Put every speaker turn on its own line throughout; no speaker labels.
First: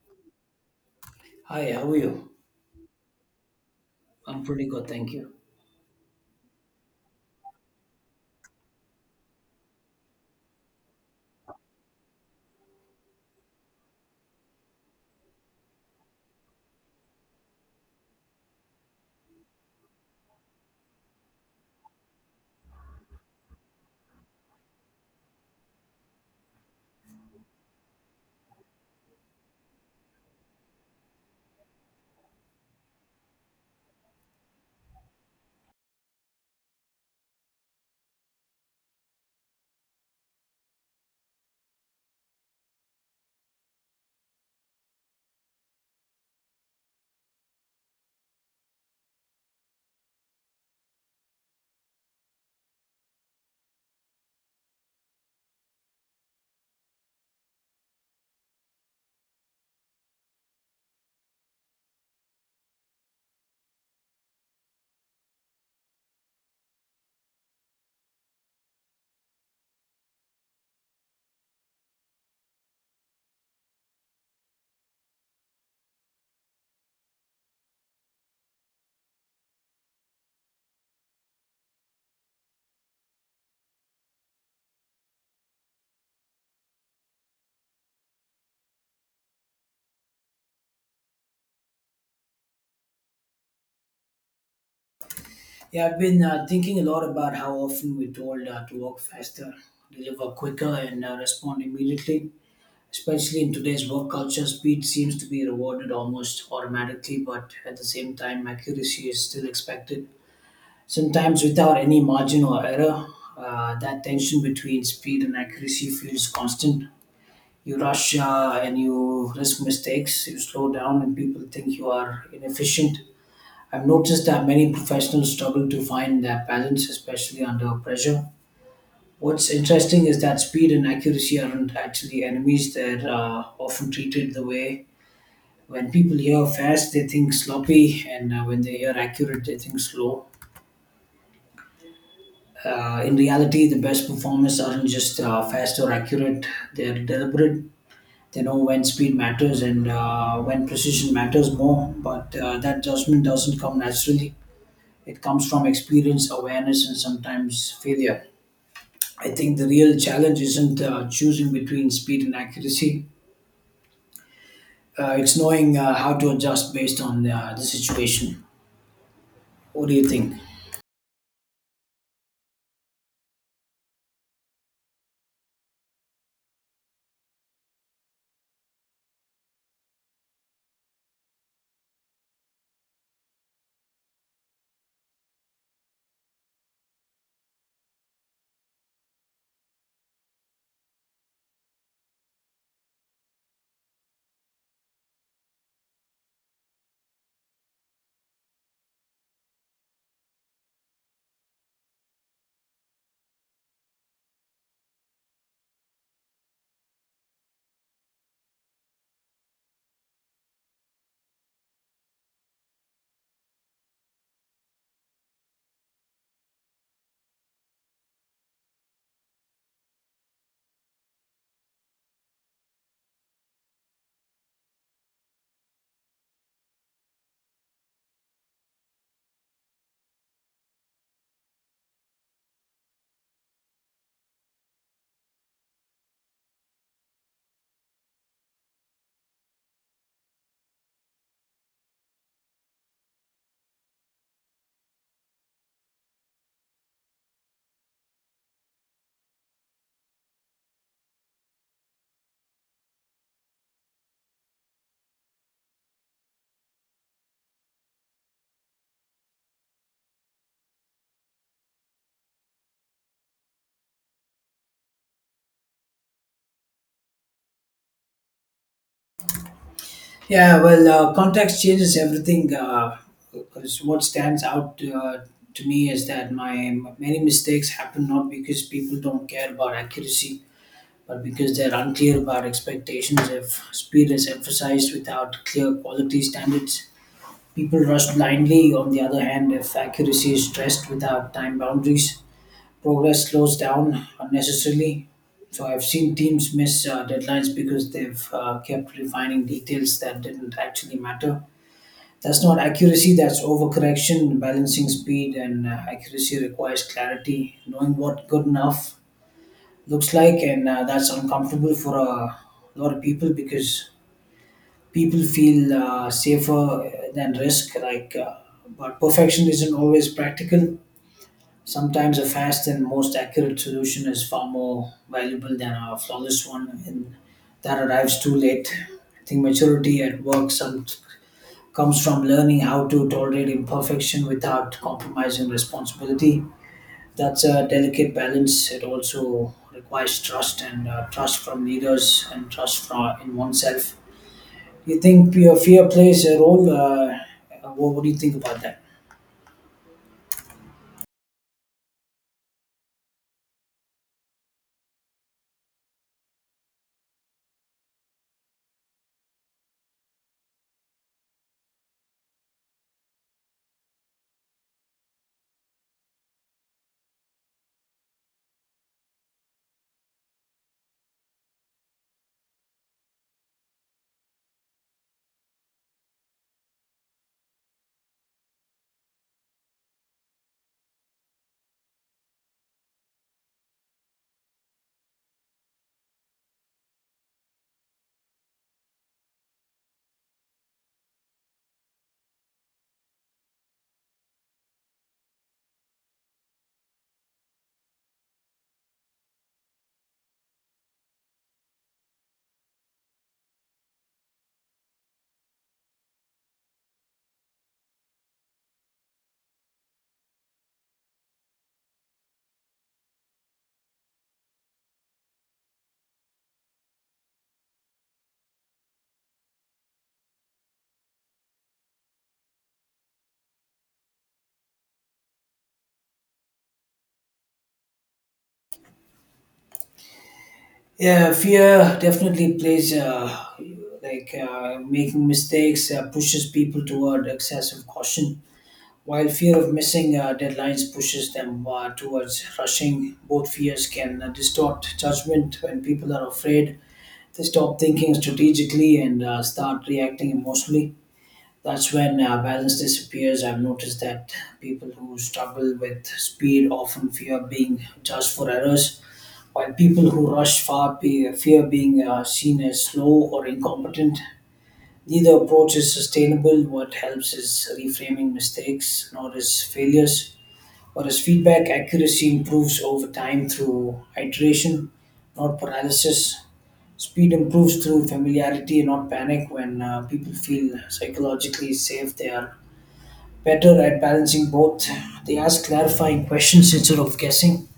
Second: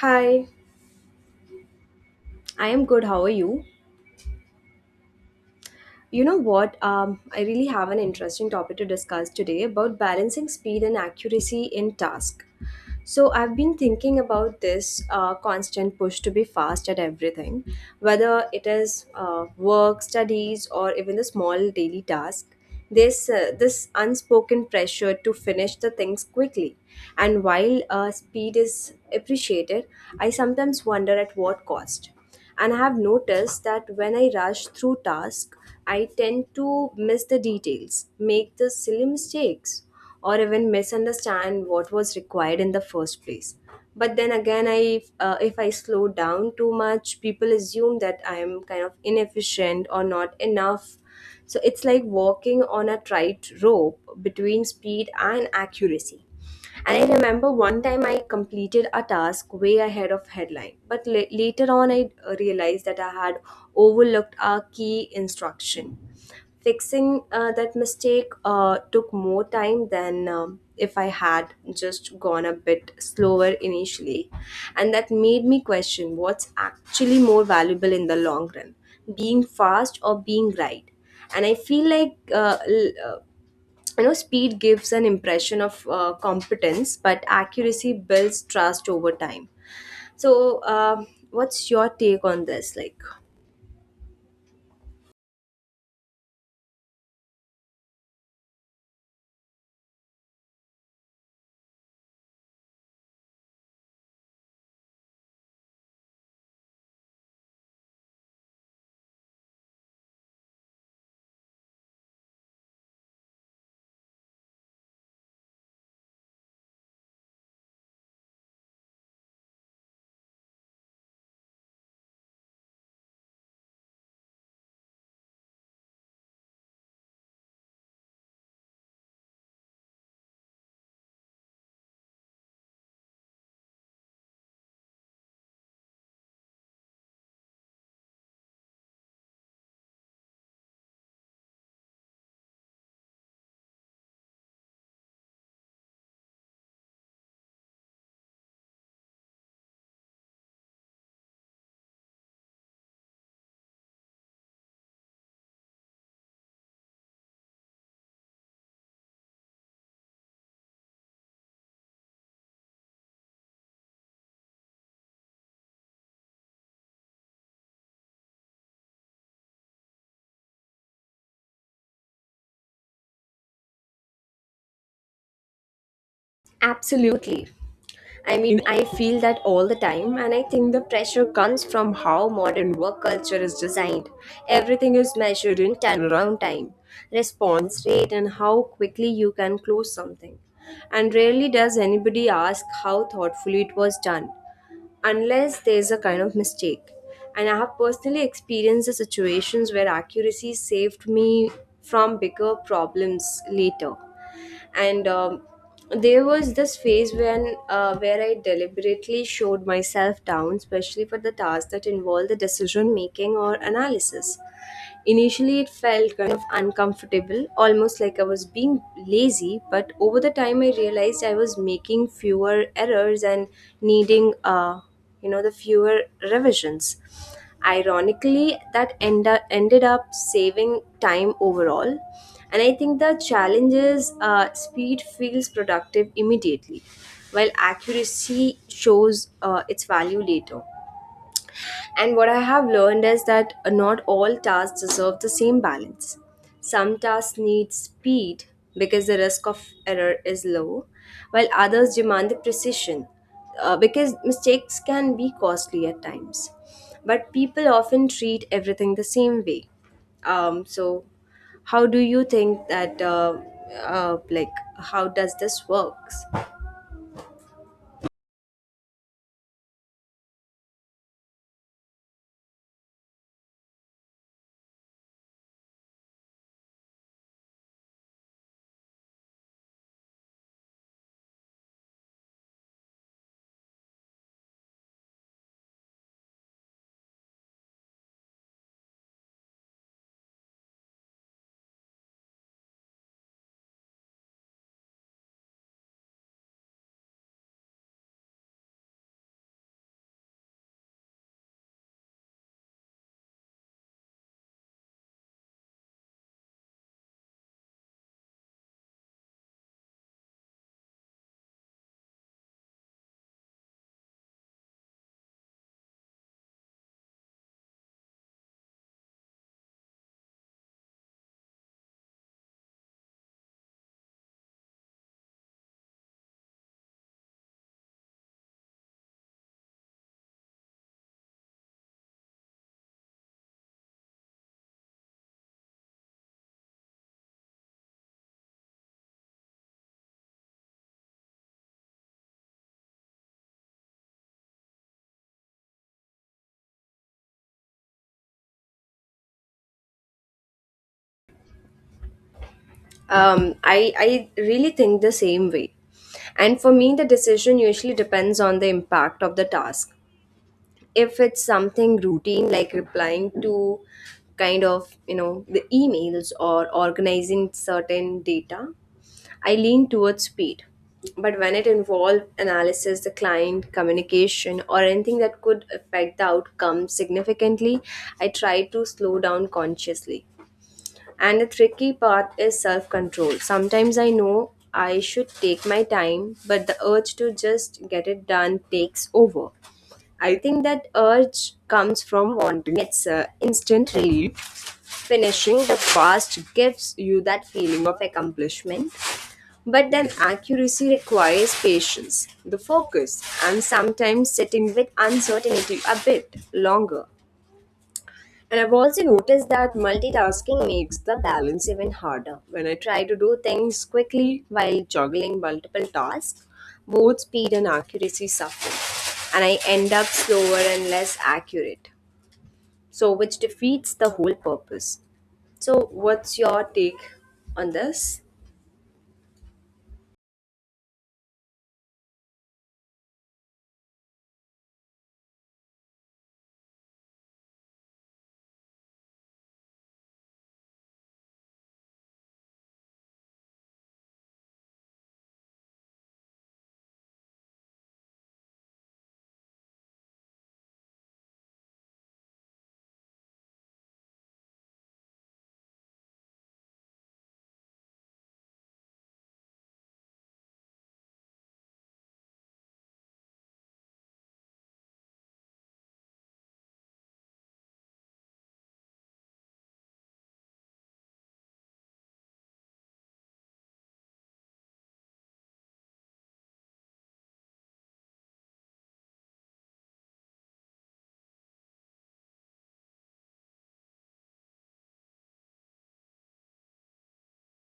Hi,
Hi, how are you?
I am good. How are you?
I'm pretty good, thank you.
You know what? I really have an interesting topic to discuss today about balancing speed and accuracy in task. So I've been thinking about this constant push to be fast at everything, whether it is work, studies, or even the small daily task. This unspoken pressure to finish the things quickly, and while speed is appreciated, I sometimes wonder at what cost. And I have noticed that when I rush through tasks, I tend to miss the details, make the silly mistakes, or even misunderstand what was required in the first place. But then again, I if I slow down too much, people assume that I am kind of inefficient or not enough. So it's like walking on a tight rope between speed and accuracy, and I remember one time I completed a task way ahead of headline, but later on I realized that I had overlooked a key instruction. Fixing that mistake took more time than if I had just gone a bit slower initially. And that made me question what's actually more valuable in the long run, being fast or being right. And I feel like speed gives an impression of competence, but accuracy builds trust over time, so what's your take on this, like.
Yeah, I've been thinking a lot about how often we're told to work faster, deliver quicker, and respond immediately. Especially in today's work culture, speed seems to be rewarded almost automatically, but at the same time, accuracy is still expected, sometimes without any margin or error. That tension between speed and accuracy feels constant. You rush and you risk mistakes, you slow down, and people think you are inefficient. I've noticed that many professionals struggle to find that balance, especially under pressure. What's interesting is that speed and accuracy aren't actually enemies, they're often treated the way. When people hear fast, they think sloppy, and when they hear accurate, they think slow. In reality, the best performers aren't just fast or accurate, they're deliberate. They know when speed matters and when precision matters more, but that judgment doesn't come naturally. It comes from experience, awareness, and sometimes failure. I think the real challenge isn't choosing between speed and accuracy. It's knowing how to adjust based on the situation. What do you think?
Absolutely. I mean, I feel that all the time, and I think the pressure comes from how modern work culture is designed. Everything is measured in turnaround time, response rate, and how quickly you can close something. And rarely does anybody ask how thoughtfully it was done, unless there's a kind of mistake. And I have personally experienced the situations where accuracy saved me from bigger problems later. And there was this phase when where I deliberately showed myself down, especially for the tasks that involve the decision making or analysis. Initially, it felt kind of uncomfortable, almost like I was being lazy, but over the time, I realized I was making fewer errors and needing the fewer revisions. Ironically, that ended up saving time overall. And I think the challenge is, speed feels productive immediately, while accuracy shows its value later. And what I have learned is that not all tasks deserve the same balance. Some tasks need speed because the risk of error is low, while others demand the precision because mistakes can be costly at times. But people often treat everything the same way. So, how do you think that, uh, like, how does this works?
Yeah, well, context changes everything. 'Cause what stands out uh, to me is that my many mistakes happen not because people don't care about accuracy, but because they're unclear about expectations. If speed is emphasized without clear quality standards, people rush blindly. On the other hand, if accuracy is stressed without time boundaries, progress slows down unnecessarily. So I've seen teams miss deadlines because they've kept refining details that didn't actually matter. That's not accuracy, that's overcorrection. Balancing speed and accuracy requires clarity, knowing what good enough looks like, and that's uncomfortable for a lot of people, because people feel safer than risk like but perfection isn't always practical. Sometimes a fast and most accurate solution is far more valuable than a flawless one and that arrives too late. I think maturity at work comes from learning how to tolerate imperfection without compromising responsibility. That's a delicate balance. It also requires trust, and trust from leaders and trust from in oneself. You think fear plays a role? What do you think about that?
I really think the same way. And for me, the decision usually depends on the impact of the task. If it's something routine, like replying to the emails or organizing certain data, I lean towards speed. But when it involves analysis, the client, communication, or anything that could affect the outcome significantly, I try to slow down consciously. And the tricky part is self control. Sometimes I know I should take my time, but the urge to just get it done takes over. I think that urge comes from wanting its instant relief. Finishing the fast gives you that feeling of accomplishment, but then accuracy requires patience, the focus, and sometimes sitting with uncertainty a bit longer. And I've also noticed that multitasking makes the balance even harder. When I try to do things quickly while juggling multiple tasks, both speed and accuracy suffer, and I end up slower and less accurate, so which defeats the whole purpose. So, what's your take on this?
Yeah, fear definitely plays like making mistakes pushes people toward excessive caution, while fear of missing deadlines pushes them towards rushing. Both fears can distort judgment when people are afraid. They stop thinking strategically and start reacting emotionally. That's when balance disappears. I've noticed that people who struggle with speed often fear being judged for errors, while people who rush fear being seen as slow or incompetent. Neither approach is sustainable. What helps is reframing mistakes, not as failures, but as feedback. Accuracy improves over time through iteration, not paralysis. Speed improves through familiarity, not panic. When people feel psychologically safe, they are better at balancing both. They ask clarifying questions instead of guessing.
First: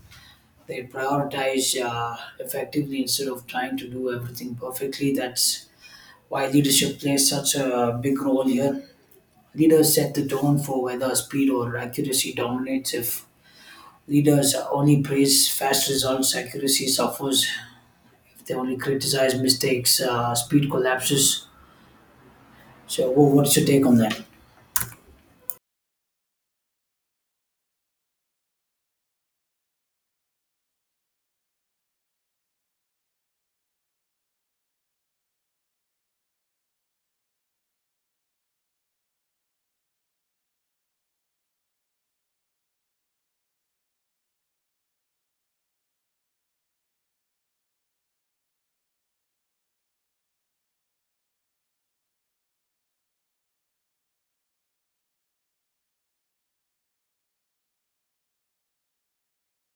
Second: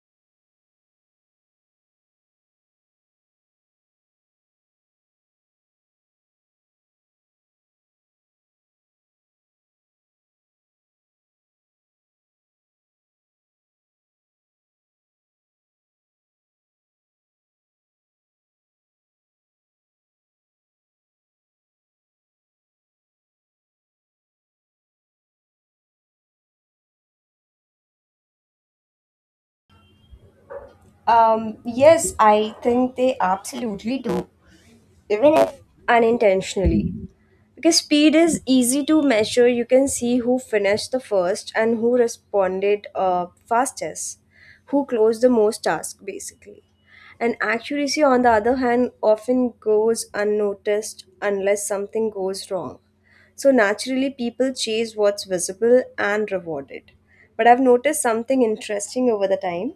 They prioritize effectively instead of trying to do everything perfectly. That's why leadership plays such a big role here. Leaders set the tone for whether speed or accuracy dominates. If leaders only praise fast results, accuracy suffers. If they only criticize mistakes, speed collapses. So, what's your take on that?
Yes, I think they absolutely do, even if unintentionally. Because speed is easy to measure, you can see who finished the first and who responded fastest, who closed the most task basically. And accuracy, on the other hand, often goes unnoticed unless something goes wrong. So naturally, people chase what's visible and rewarded. But I've noticed something interesting over the time.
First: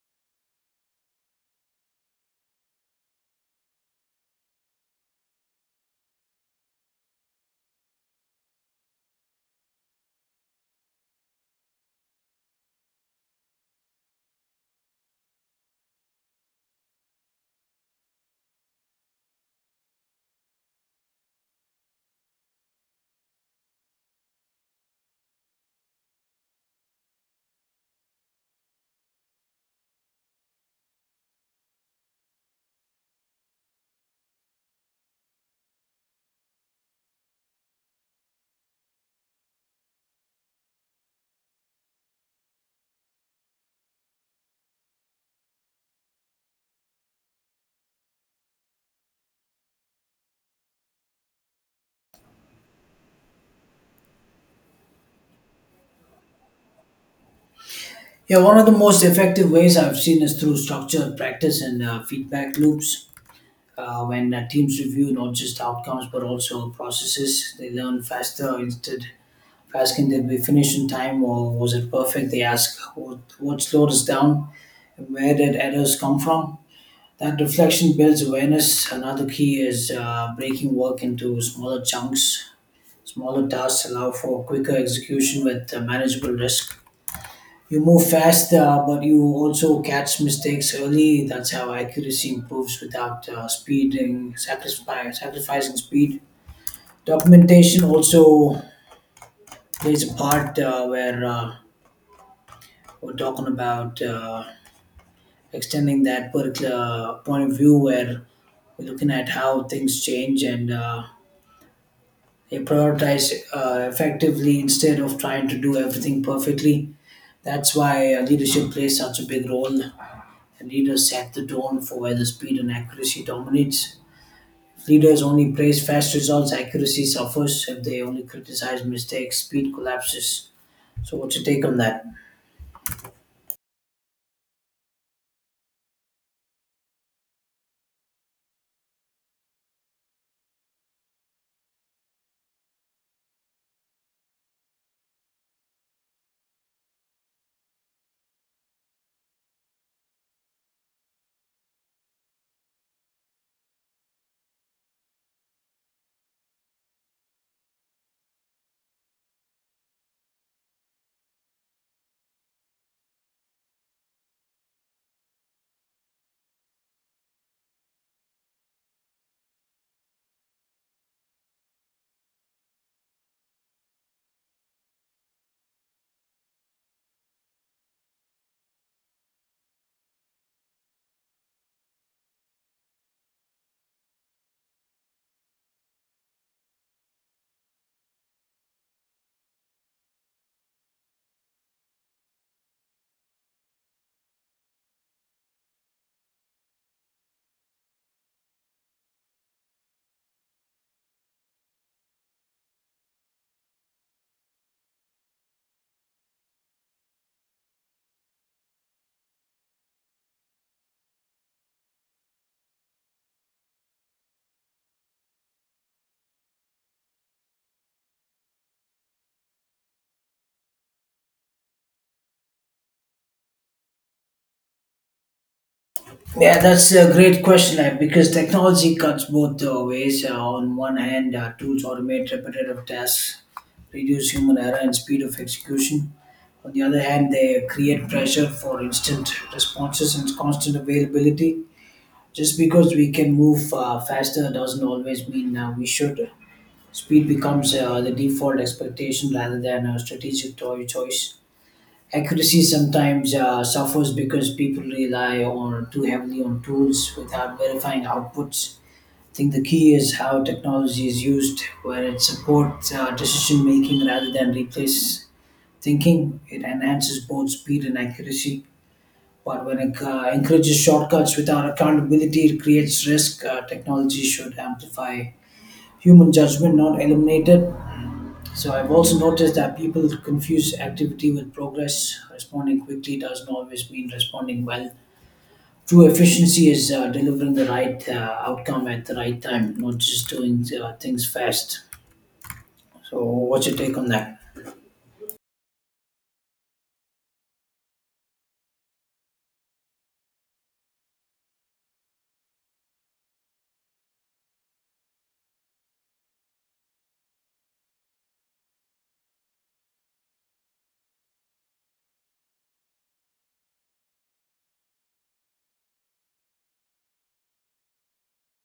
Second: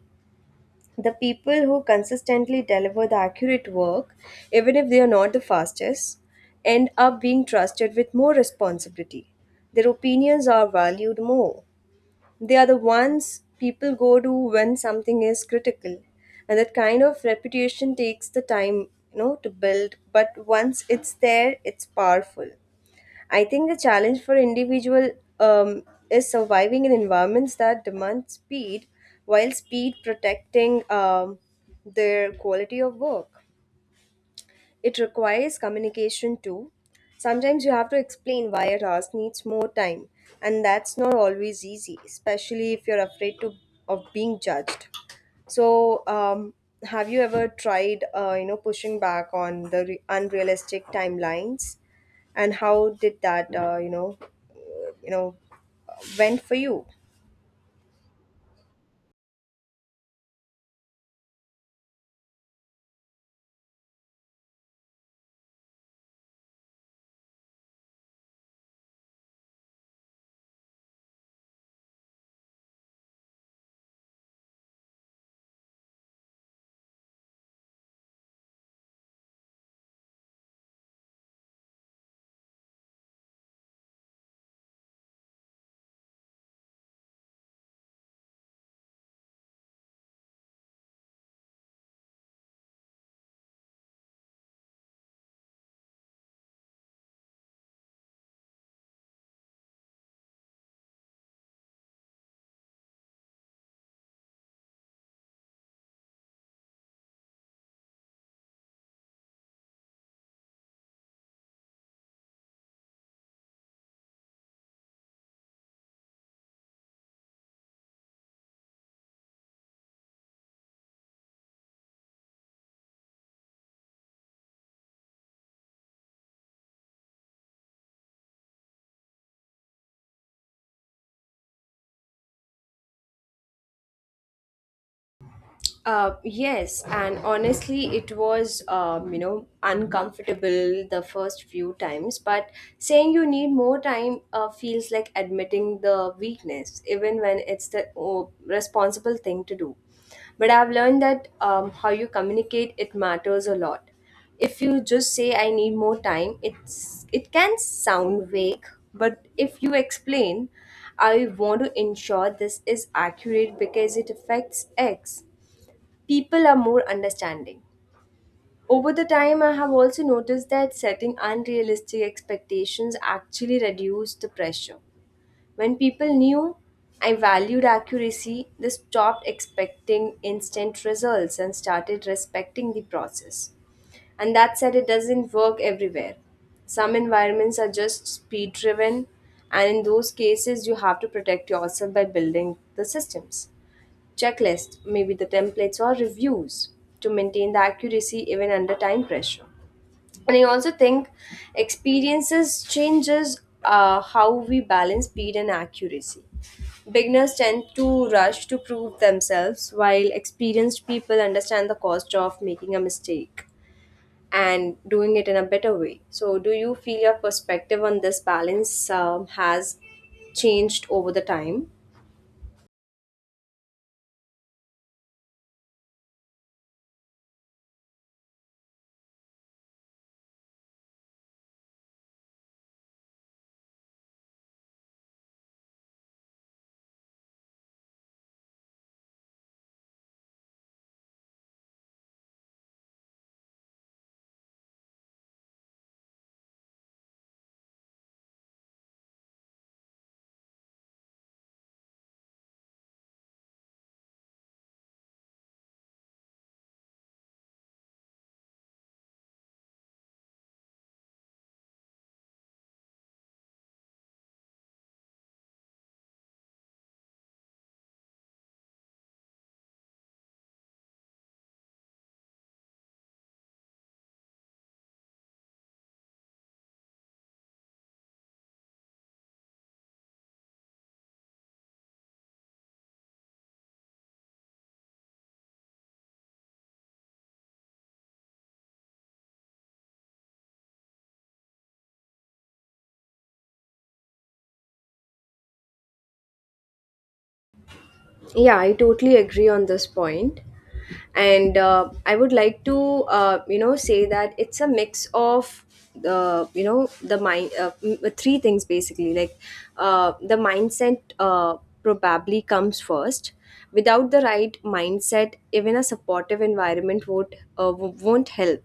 The people who consistently deliver the accurate work, even if they are not the fastest, end up being trusted with more responsibility. Their opinions are valued more. They are the ones people go to when something is critical. And that kind of reputation takes the time, to build, but once it's there, it's powerful. I think the challenge for individual um, is surviving in environments that demand speed, while speed protecting their quality of work. It requires communication too. Sometimes you have to explain why a task needs more time, and that's not always easy, especially if you're afraid to of being judged. So, have you ever tried, pushing back on the unrealistic timelines, and how did that you know went for you?
Yeah, one of the most effective ways I've seen is through structured practice and feedback loops. When teams review not just outcomes but also processes, they learn faster. Instead of asking, did we finish in time or was it perfect, they ask, what slowed us down? Where did errors come from? That reflection builds awareness. Another key is breaking work into smaller chunks. Smaller tasks allow for quicker execution with manageable risk. You move fast, but you also catch mistakes early. That's how accuracy improves without sacrificing speed. Documentation also plays a part where we're talking about extending that particular point of view where we're looking at how things change, and they prioritize effectively instead of trying to do everything perfectly. That's why leadership plays such a big role. Leaders set the tone for where the speed and accuracy dominates. If leaders only praise fast results, accuracy suffers. If they only criticize mistakes, speed collapses. So, what's your take on that?
Yes, and honestly, it was uncomfortable the first few times. But saying you need more time feels like admitting the weakness, even when it's the oh, responsible thing to do. But I've learned that how you communicate it matters a lot. If you just say I need more time, it can sound vague, but if you explain, I want to ensure this is accurate because it affects X, people are more understanding. Over the time, I have also noticed that setting unrealistic expectations actually reduced the pressure. When people knew I valued accuracy, they stopped expecting instant results and started respecting the process. And that said, it doesn't work everywhere. Some environments are just speed driven, and in those cases, you have to protect yourself by building the systems, checklist, maybe the templates or reviews to maintain the accuracy even under time pressure. And I also think experiences changes how we balance speed and accuracy. Beginners tend to rush to prove themselves while experienced people understand the cost of making a mistake and doing it in a better way. So, do you feel your perspective on this balance has changed over the time?
Yeah, that's a great question, because technology cuts both ways. On one hand, tools automate repetitive tasks, reduce human error and speed of execution. On the other hand, they create pressure for instant responses and constant availability. Just because we can move faster doesn't always mean we should. Speed becomes the default expectation rather than a choice. Accuracy sometimes suffers because people rely on too heavily on tools without verifying outputs. I think the key is how technology is used, where it supports decision making rather than replaces thinking. It enhances both speed and accuracy. But when it encourages shortcuts without accountability, it creates risk. Technology should amplify human judgment, not eliminate it. So I've also noticed that people confuse activity with progress. Responding quickly doesn't always mean responding well. True efficiency is delivering the right outcome at the right time, not just doing things fast. So, what's your take on that?
Yeah, I totally agree on this point. And I would like to, say that it's a mix of the, you know, the mind, m- three things basically. Like the mindset probably comes first. Without the right mindset, even a supportive environment won't help.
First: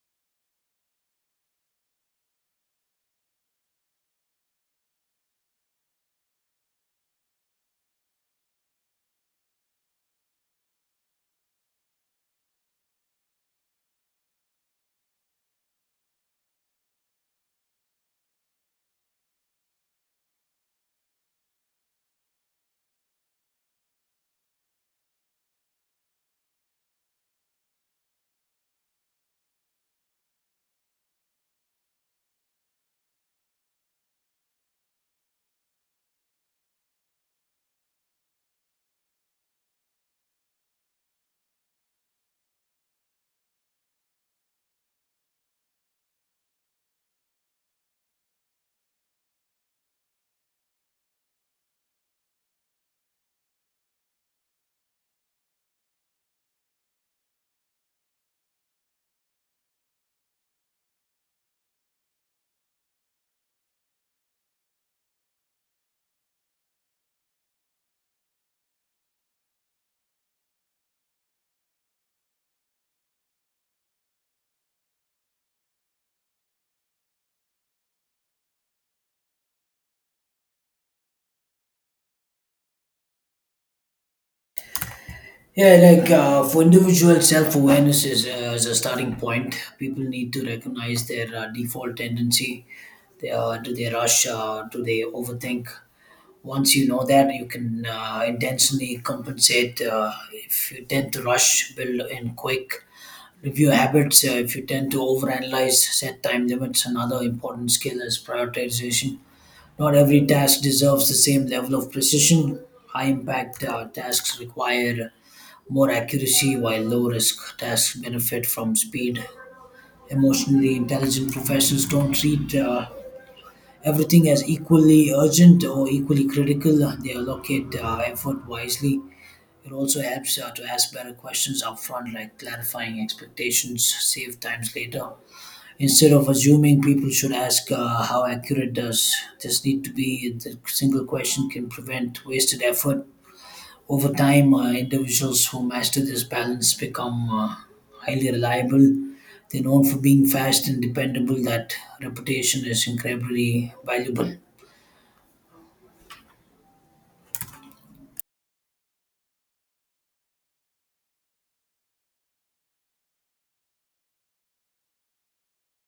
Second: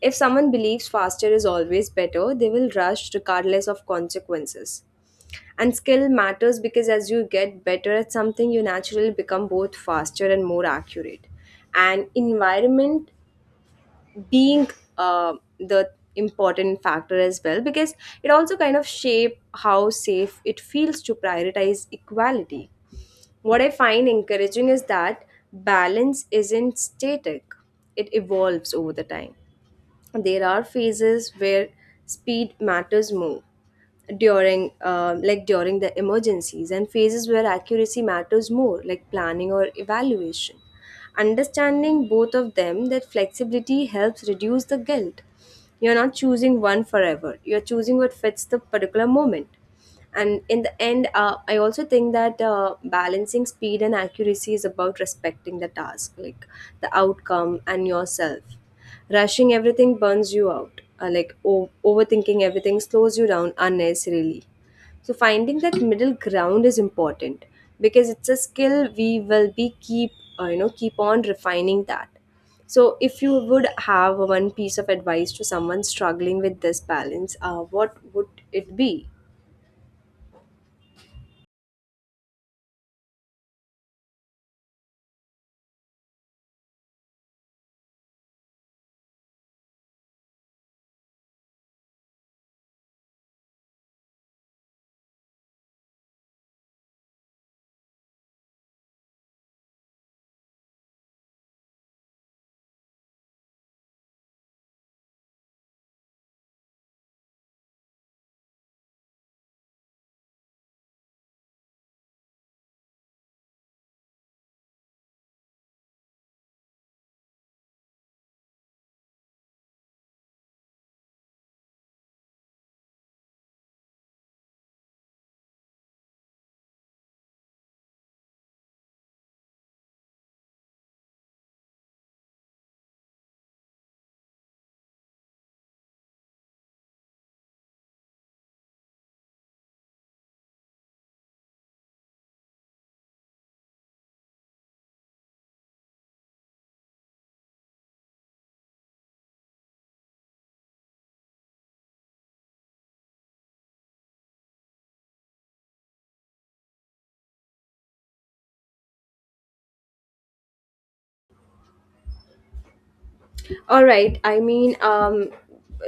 If someone believes faster is always better, they will rush regardless of consequences. And skill matters because as you get better at something, you naturally become both faster and more accurate. And environment being the important factor as well, because it also kind of shape how safe it feels to prioritize equality. What I find encouraging is that balance isn't static; it evolves over the time. There are phases where speed matters more during during the emergencies, and phases where accuracy matters more, like planning or evaluation. Understanding both of them, that flexibility helps reduce the guilt. You're not choosing one forever, you're choosing what fits the particular moment. And in the end, I also think that balancing speed and accuracy is about respecting the task, like the outcome and yourself. Rushing everything burns you out. Overthinking everything slows you down unnecessarily. So finding that middle ground is important, because it's a skill we will be keep keep on refining that. So if you would have one piece of advice to someone struggling with this balance, what would it be?
Yeah, like for individual self awareness is a starting point. People need to recognize their default tendency. Do they rush? Do they overthink? Once you know that, you can intentionally compensate. If you tend to rush, build in quick. Review habits. If you tend to overanalyze, set time limits. Another important skill is prioritization. Not every task deserves the same level of precision. High impact tasks require more accuracy while low risk tasks benefit from speed. Emotionally intelligent professionals don't treat everything as equally urgent or equally critical. They allocate effort wisely. It also helps to ask better questions upfront, like clarifying expectations, save times later. Instead of assuming, people should ask how accurate does this need to be. The single question can prevent wasted effort. Over time, individuals who master this balance become highly reliable. They're known for being fast and dependable. That reputation is incredibly valuable.
All right. I mean, um,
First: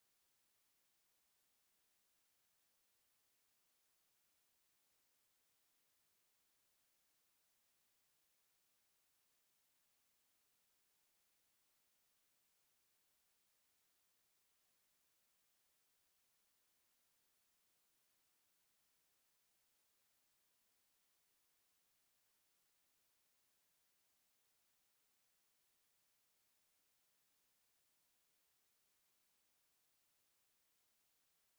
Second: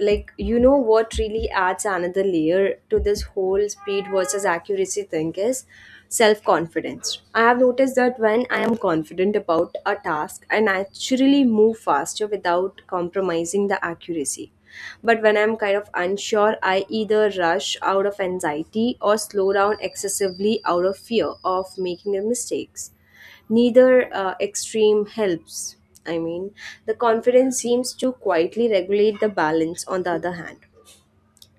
like you know what really adds another layer to this whole speed versus accuracy thing is self-confidence. I have noticed that when I am confident about a task, I naturally move faster without compromising the accuracy. But when I'm kind of unsure, I either rush out of anxiety or slow down excessively out of fear of making the mistakes. Neither extreme helps. I mean, the confidence seems to quietly regulate the balance, on the other hand.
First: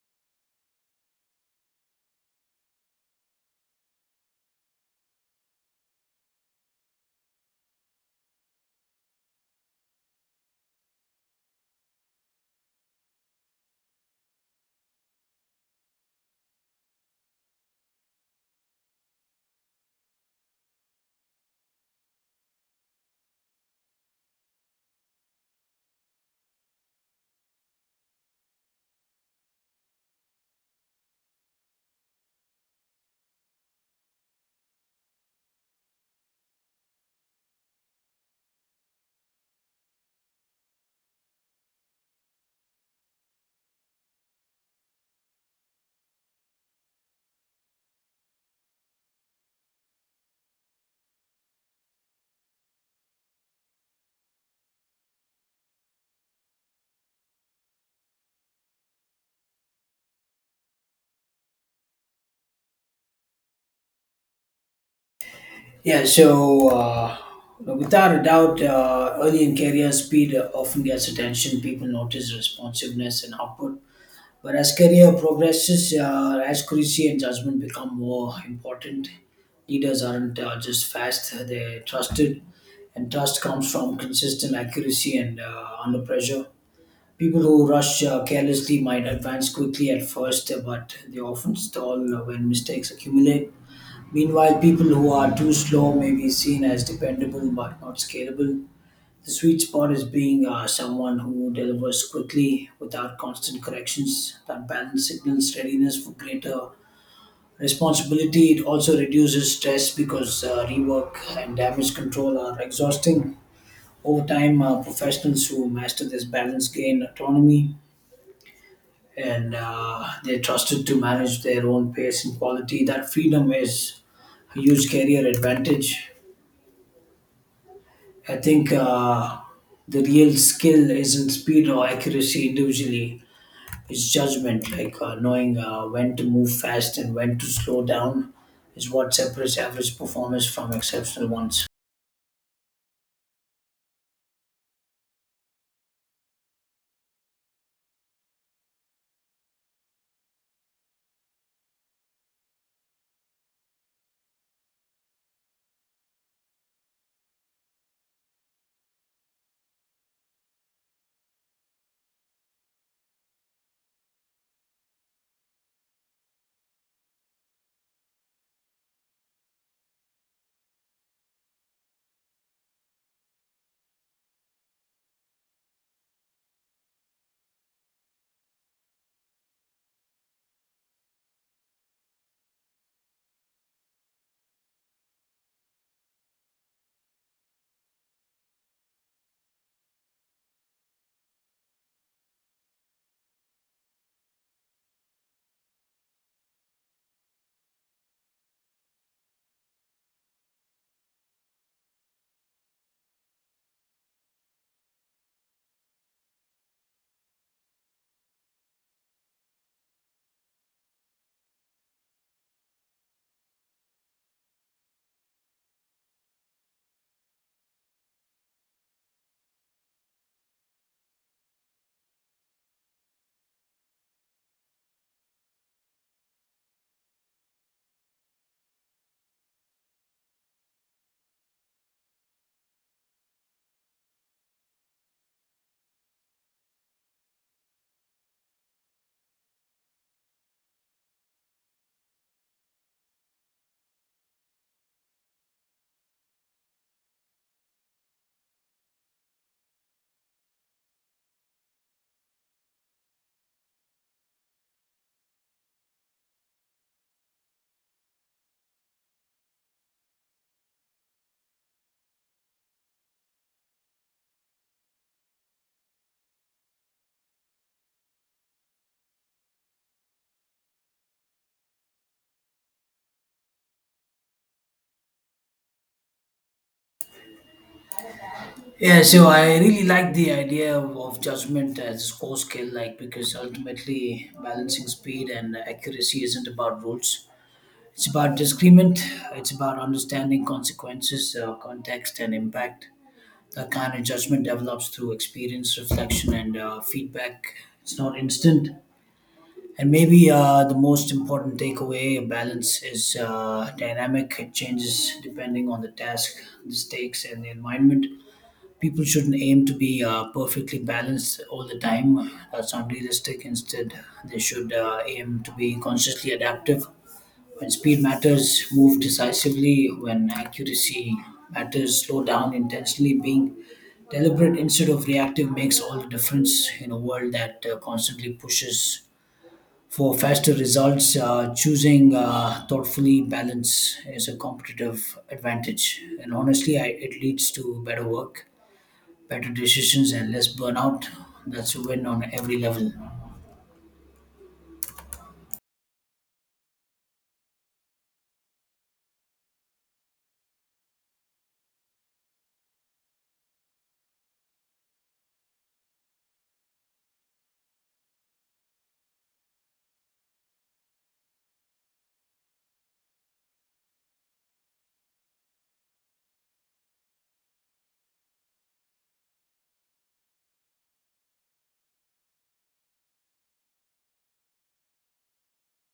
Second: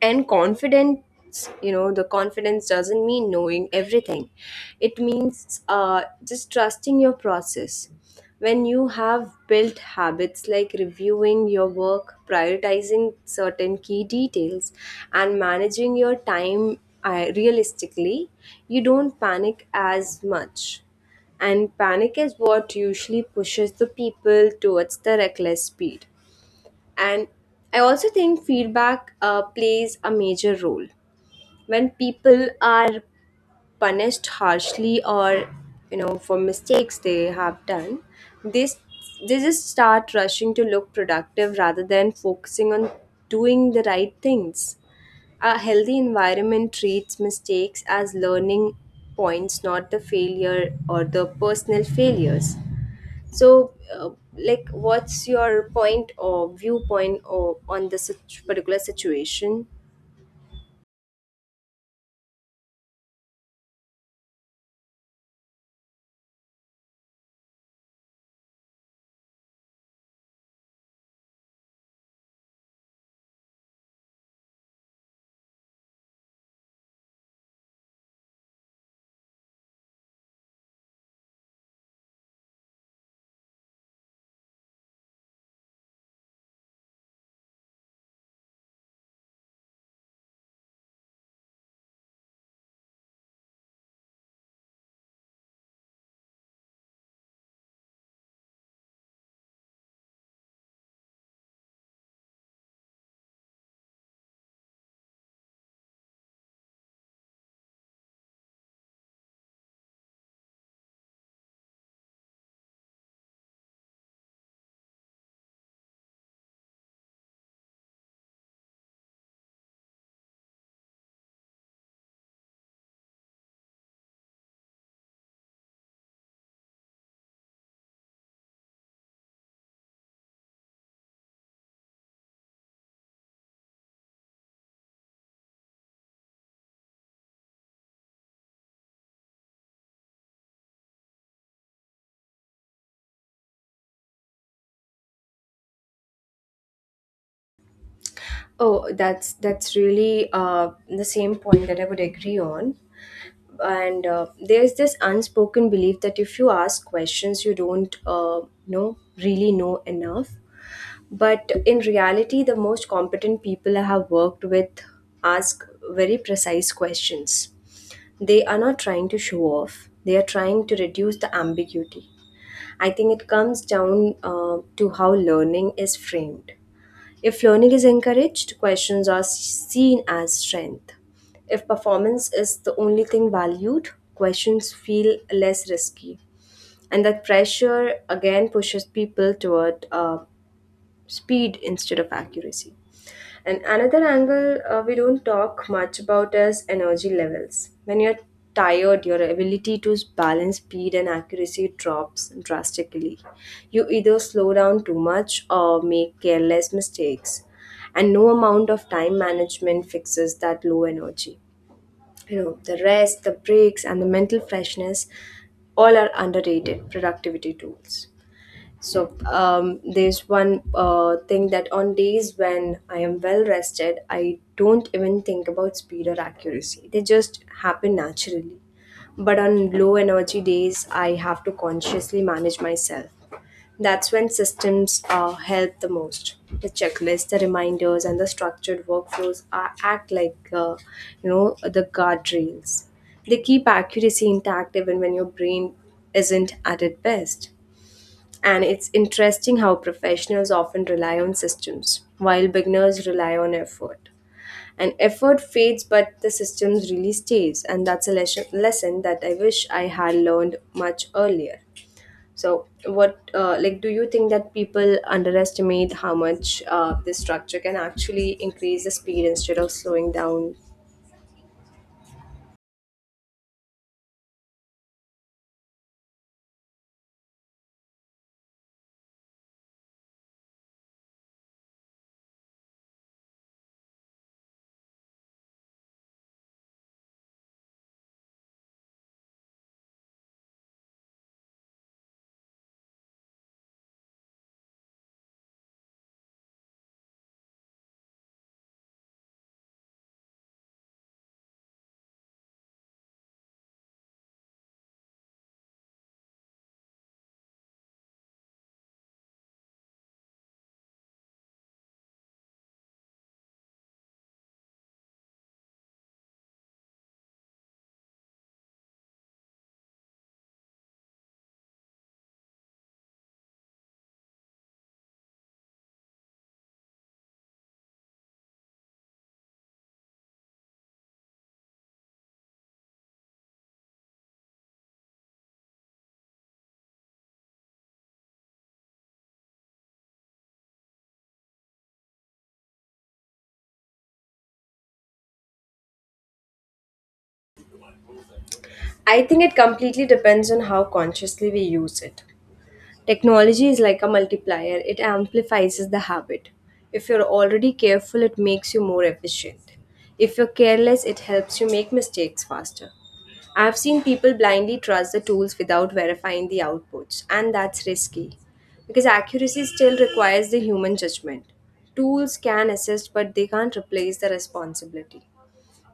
And confidence, you know the confidence doesn't mean knowing everything. It means just trusting your process. When you have built habits like reviewing your work, prioritizing certain key details, and managing your time realistically, you don't panic as much. And panic is what usually pushes the people towards the reckless speed. And I also think feedback plays a major role. When people are punished harshly, or for mistakes they have done, they s- they just start rushing to look productive rather than focusing on doing the right things. A healthy environment treats mistakes as learning points, not the failure or the personal failures. So, what's your point or viewpoint or on this particular situation?
Yeah, so without a doubt, early in career, speed often gets attention. People notice responsiveness and output. But as career progresses, accuracy and judgment become more important. Leaders aren't just fast, they're trusted, and trust comes from consistent accuracy and under pressure. People who rush carelessly might advance quickly at first, but they often stall when mistakes accumulate. Meanwhile, people who are too slow may be seen as dependable but not scalable. The sweet spot is being someone who delivers quickly without constant corrections. That balance signals readiness for greater responsibility. It also reduces stress because rework and damage control are exhausting. Over time, professionals who master this balance gain autonomy, and they're trusted to manage their own pace and quality. That freedom is a huge career advantage. I think the real skill isn't speed or accuracy individually, it's judgment, like knowing when to move fast and when to slow down is what separates average performers from exceptional ones.
Oh, that's really the same point that I would agree on. And there's this unspoken belief that if you ask questions, you don't know really know enough. But in reality, the most competent people I have worked with ask very precise questions. They are not trying to show off, they are trying to reduce the ambiguity. I think it comes down to how learning is framed. If learning is encouraged, questions are seen as strength. If performance is the only thing valued, questions feel less risky. And that pressure again pushes people toward speed instead of accuracy. And another angle we don't talk much about is energy levels. When you're tired, your ability to balance speed and accuracy drops drastically. You either slow down too much or make careless mistakes. And no amount of time management fixes that low energy. You know, the rest, the breaks, and the mental freshness all are underrated productivity tools. There's one thing that on days when I am well rested, I don't even think about speed or accuracy. They just happen naturally. But on low energy days, I have to consciously manage myself. That's when systems help the most. The checklists, the reminders, and the structured workflows are, act like the guardrails. They keep accuracy intact even when your brain isn't at its best. And it's interesting how professionals often rely on systems, while beginners rely on effort. And effort fades, but the systems really stays. And that's a lesson that I wish I had learned much earlier. So, do you think that people underestimate how much this structure can actually increase the speed instead of slowing down?
Yeah, so I really like the idea of judgment as a core skill, like because ultimately balancing speed and accuracy isn't about rules. It's about discernment. It's about understanding consequences, context, and impact. That kind of judgment develops through experience, reflection, and feedback. It's not instant. And maybe the most important takeaway: balance is dynamic. It changes depending on the task, the stakes, and the environment. People shouldn't aim to be perfectly balanced all the time. That's unrealistic. Instead, they should aim to be consciously adaptive. When speed matters, move decisively. When accuracy matters, slow down intentionally. Being deliberate instead of reactive makes all the difference in a world that constantly pushes for faster results. Choosing thoughtfully balance is a competitive advantage, and honestly, it leads to better work, better decisions and less burnout. That's a win on every level.
I think it completely depends on how consciously we use it. Technology is like a multiplier, it amplifies the habit. If you're already careful, it makes you more efficient. If you're careless, it helps you make mistakes faster. I've seen people blindly trust the tools without verifying the outputs, and that's risky because accuracy still requires the human judgment. Tools can assist, but they can't replace the responsibility.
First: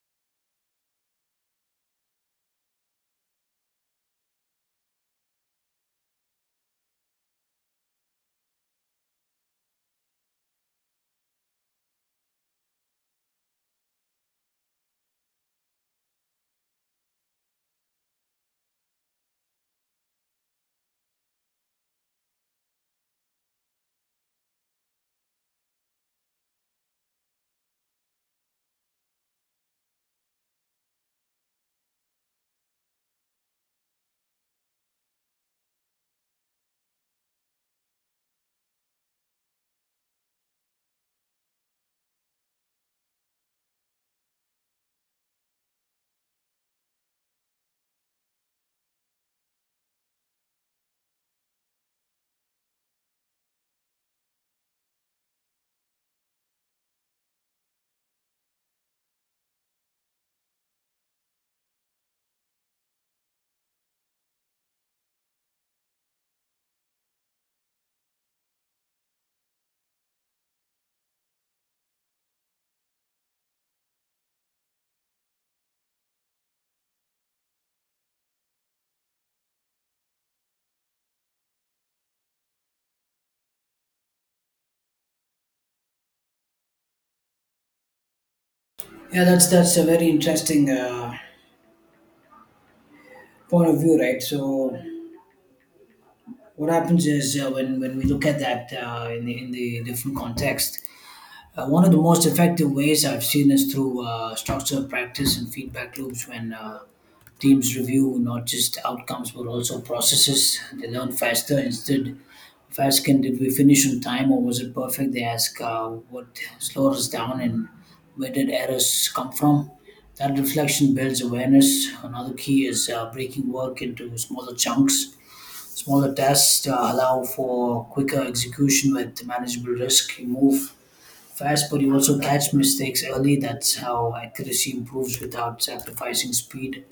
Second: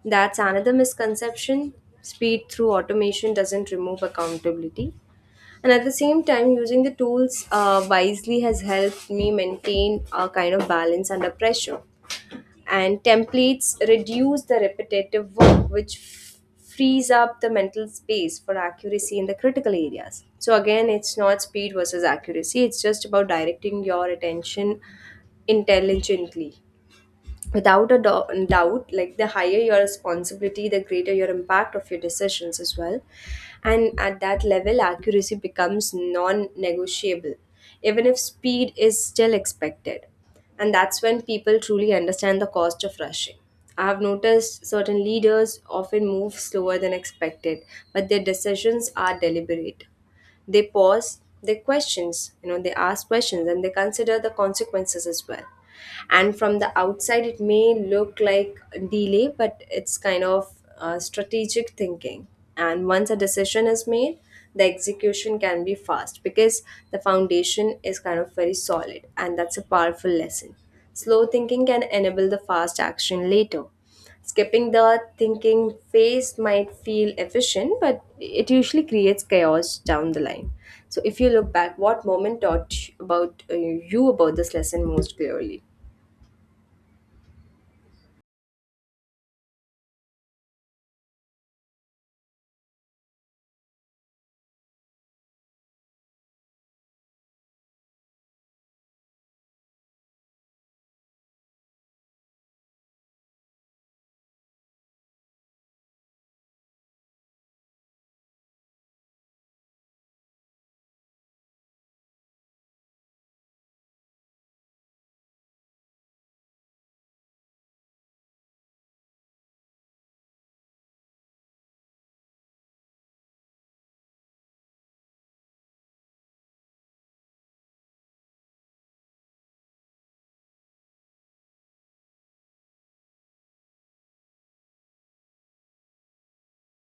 That's another misconception. Speed through automation doesn't remove accountability, and at the same time using the tools wisely has helped me maintain a kind of balance under pressure, and templates reduce the repetitive work, which frees up the mental space for accuracy in the critical areas. So again, it's not speed versus accuracy, it's just about directing your attention intelligently. Without a doubt, like the higher your responsibility, the greater your impact of your decisions as well, and at that level accuracy becomes non-negotiable even if speed is still expected, and that's when people truly understand the cost of rushing. I have noticed certain leaders often move slower than expected, but their decisions are deliberate. They pause, they questions, they ask questions, and they consider the consequences as well. And from the outside it may look like delay, but it's kind of strategic thinking. And once a decision is made, the execution can be fast because the foundation is kind of very solid, and that's a powerful lesson. Slow thinking can enable the fast action later. Skipping the thinking phase might feel efficient, but it usually creates chaos down the line. So, if you look back, what moment taught you about this lesson most clearly?
Yeah, that's a very interesting point of view, right? So what happens is when we look at that in the different context, one of the most effective ways I've seen is through structured practice and feedback loops. When teams review not just outcomes but also processes, they learn faster. Instead Faskin, did we finish on time or was it perfect? They ask what slowed us down and where did errors come from? That reflection builds awareness. Another key is breaking work into smaller chunks. Smaller tasks allow for quicker execution with manageable risk. You move fast, but you also catch mistakes early. That's how accuracy improves without sacrificing speed.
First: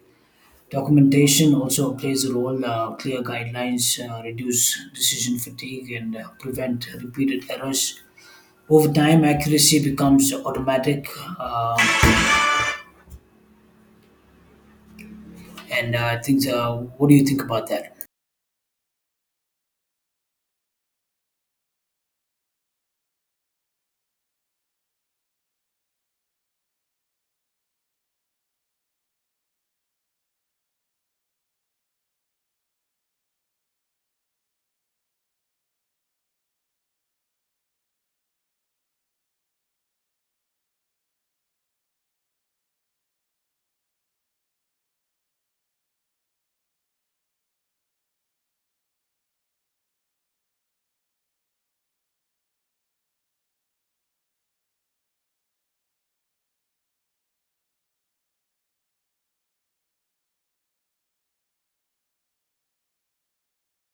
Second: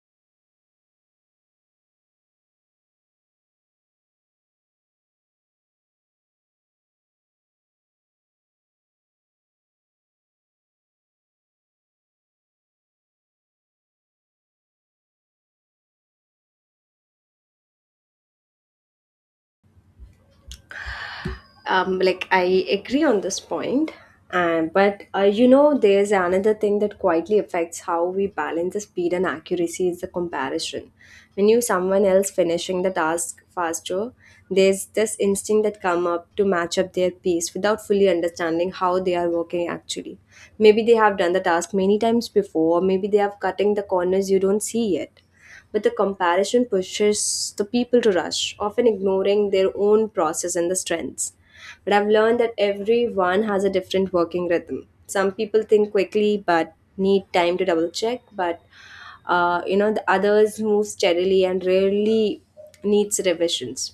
Documentation also plays a role. Clear guidelines reduce decision fatigue and prevent repeated errors. Over time, accuracy becomes automatic. Um, and things. What do you think about that?
Like I agree on this point, and but you know, there's another thing that quietly affects how we balance the speed and accuracy is the comparison. When you someone else finishing the task faster, there's this instinct that come up to match up their pace without fully understanding how they are working actually. Maybe they have done the task many times before, or maybe they have cutting the corners you don't see yet, but the comparison pushes the people to rush, often ignoring their own process and the strengths. But I've learned that everyone has a different working rhythm. Some people think quickly but need time to double check, but the others move steadily and rarely needs revisions.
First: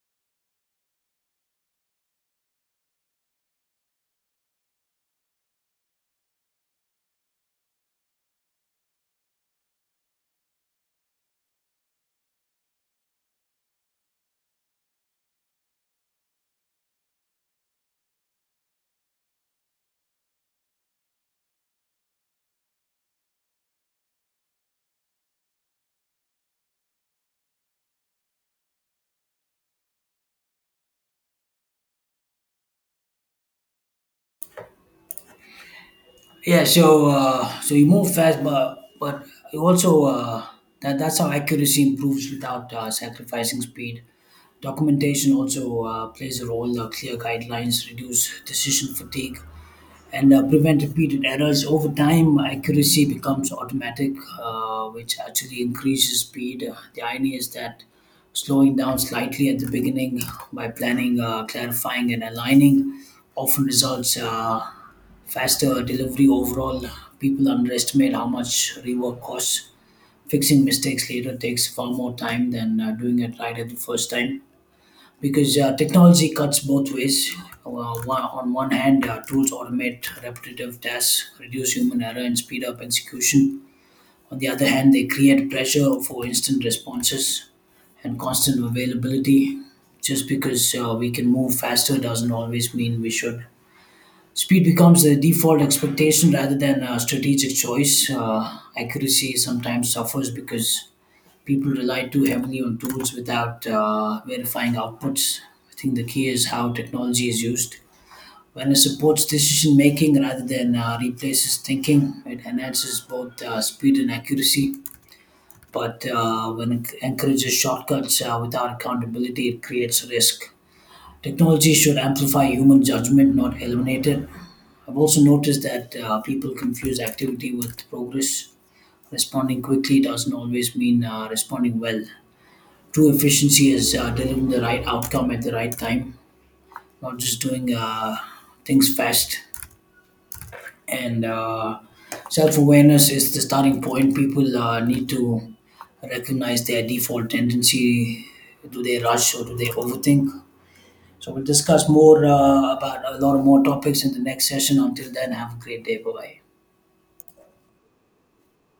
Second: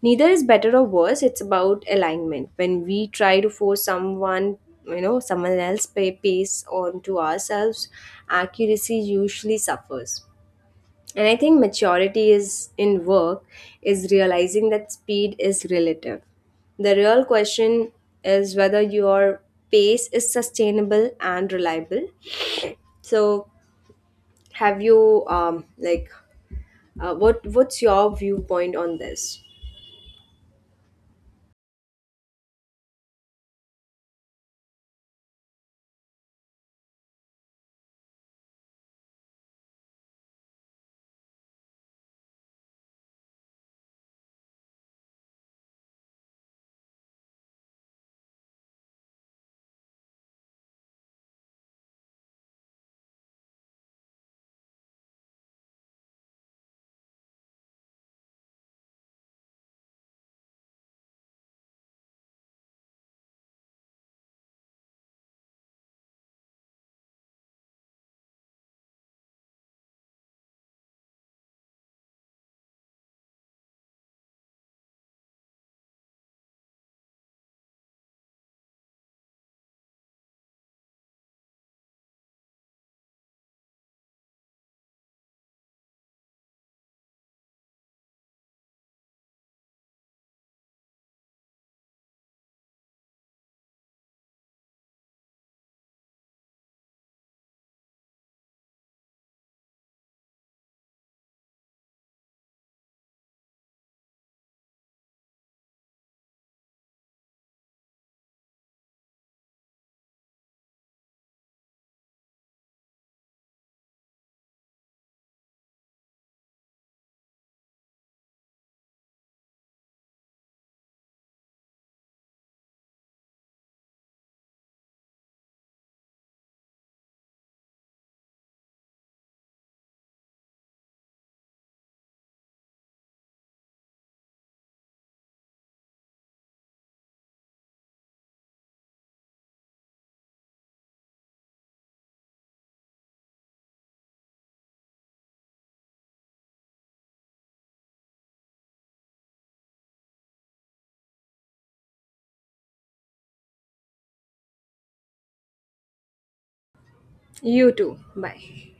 Neither is better or worse, it's about alignment. When we try to force someone, someone else pay pace onto ourselves, accuracy usually suffers. And I think maturity is in work is realizing that speed is relative. The real question is whether your pace is sustainable and reliable. So, have you what's your viewpoint on this?
Yeah. So so you move fast, but you also that's how accuracy improves without sacrificing speed. Documentation also plays a role. Clear guidelines reduce decision fatigue and prevent repeated errors. Over time, accuracy becomes automatic, which actually increases speed. The idea is that slowing down slightly at the beginning by planning, clarifying, and aligning often results faster delivery overall. People underestimate how much rework costs. Fixing mistakes later takes far more time than doing it right at the first time, because technology cuts both ways. Uh, on one hand, tools automate repetitive tasks, reduce human error, and speed up execution. On the other hand, they create pressure for instant responses and constant availability. Just because we can move faster doesn't always mean we should. Speed becomes the default expectation rather than a strategic choice. Accuracy sometimes suffers because people rely too heavily on tools without verifying outputs. I think the key is how technology is used. When it supports decision making rather than replaces thinking, it enhances both speed and accuracy. But when it encourages shortcuts without accountability, it creates risk. Technology should amplify human judgment, not eliminate it. I've also noticed that people confuse activity with progress. Responding quickly doesn't always mean responding well. True efficiency is delivering the right outcome at the right time, not just doing things fast. And self awareness is the starting point. People need to recognize their default tendency. Do they rush or do they overthink? So we'll discuss more about a lot of more topics in the next session. Until then, have a great day. Bye bye.
You too. Bye.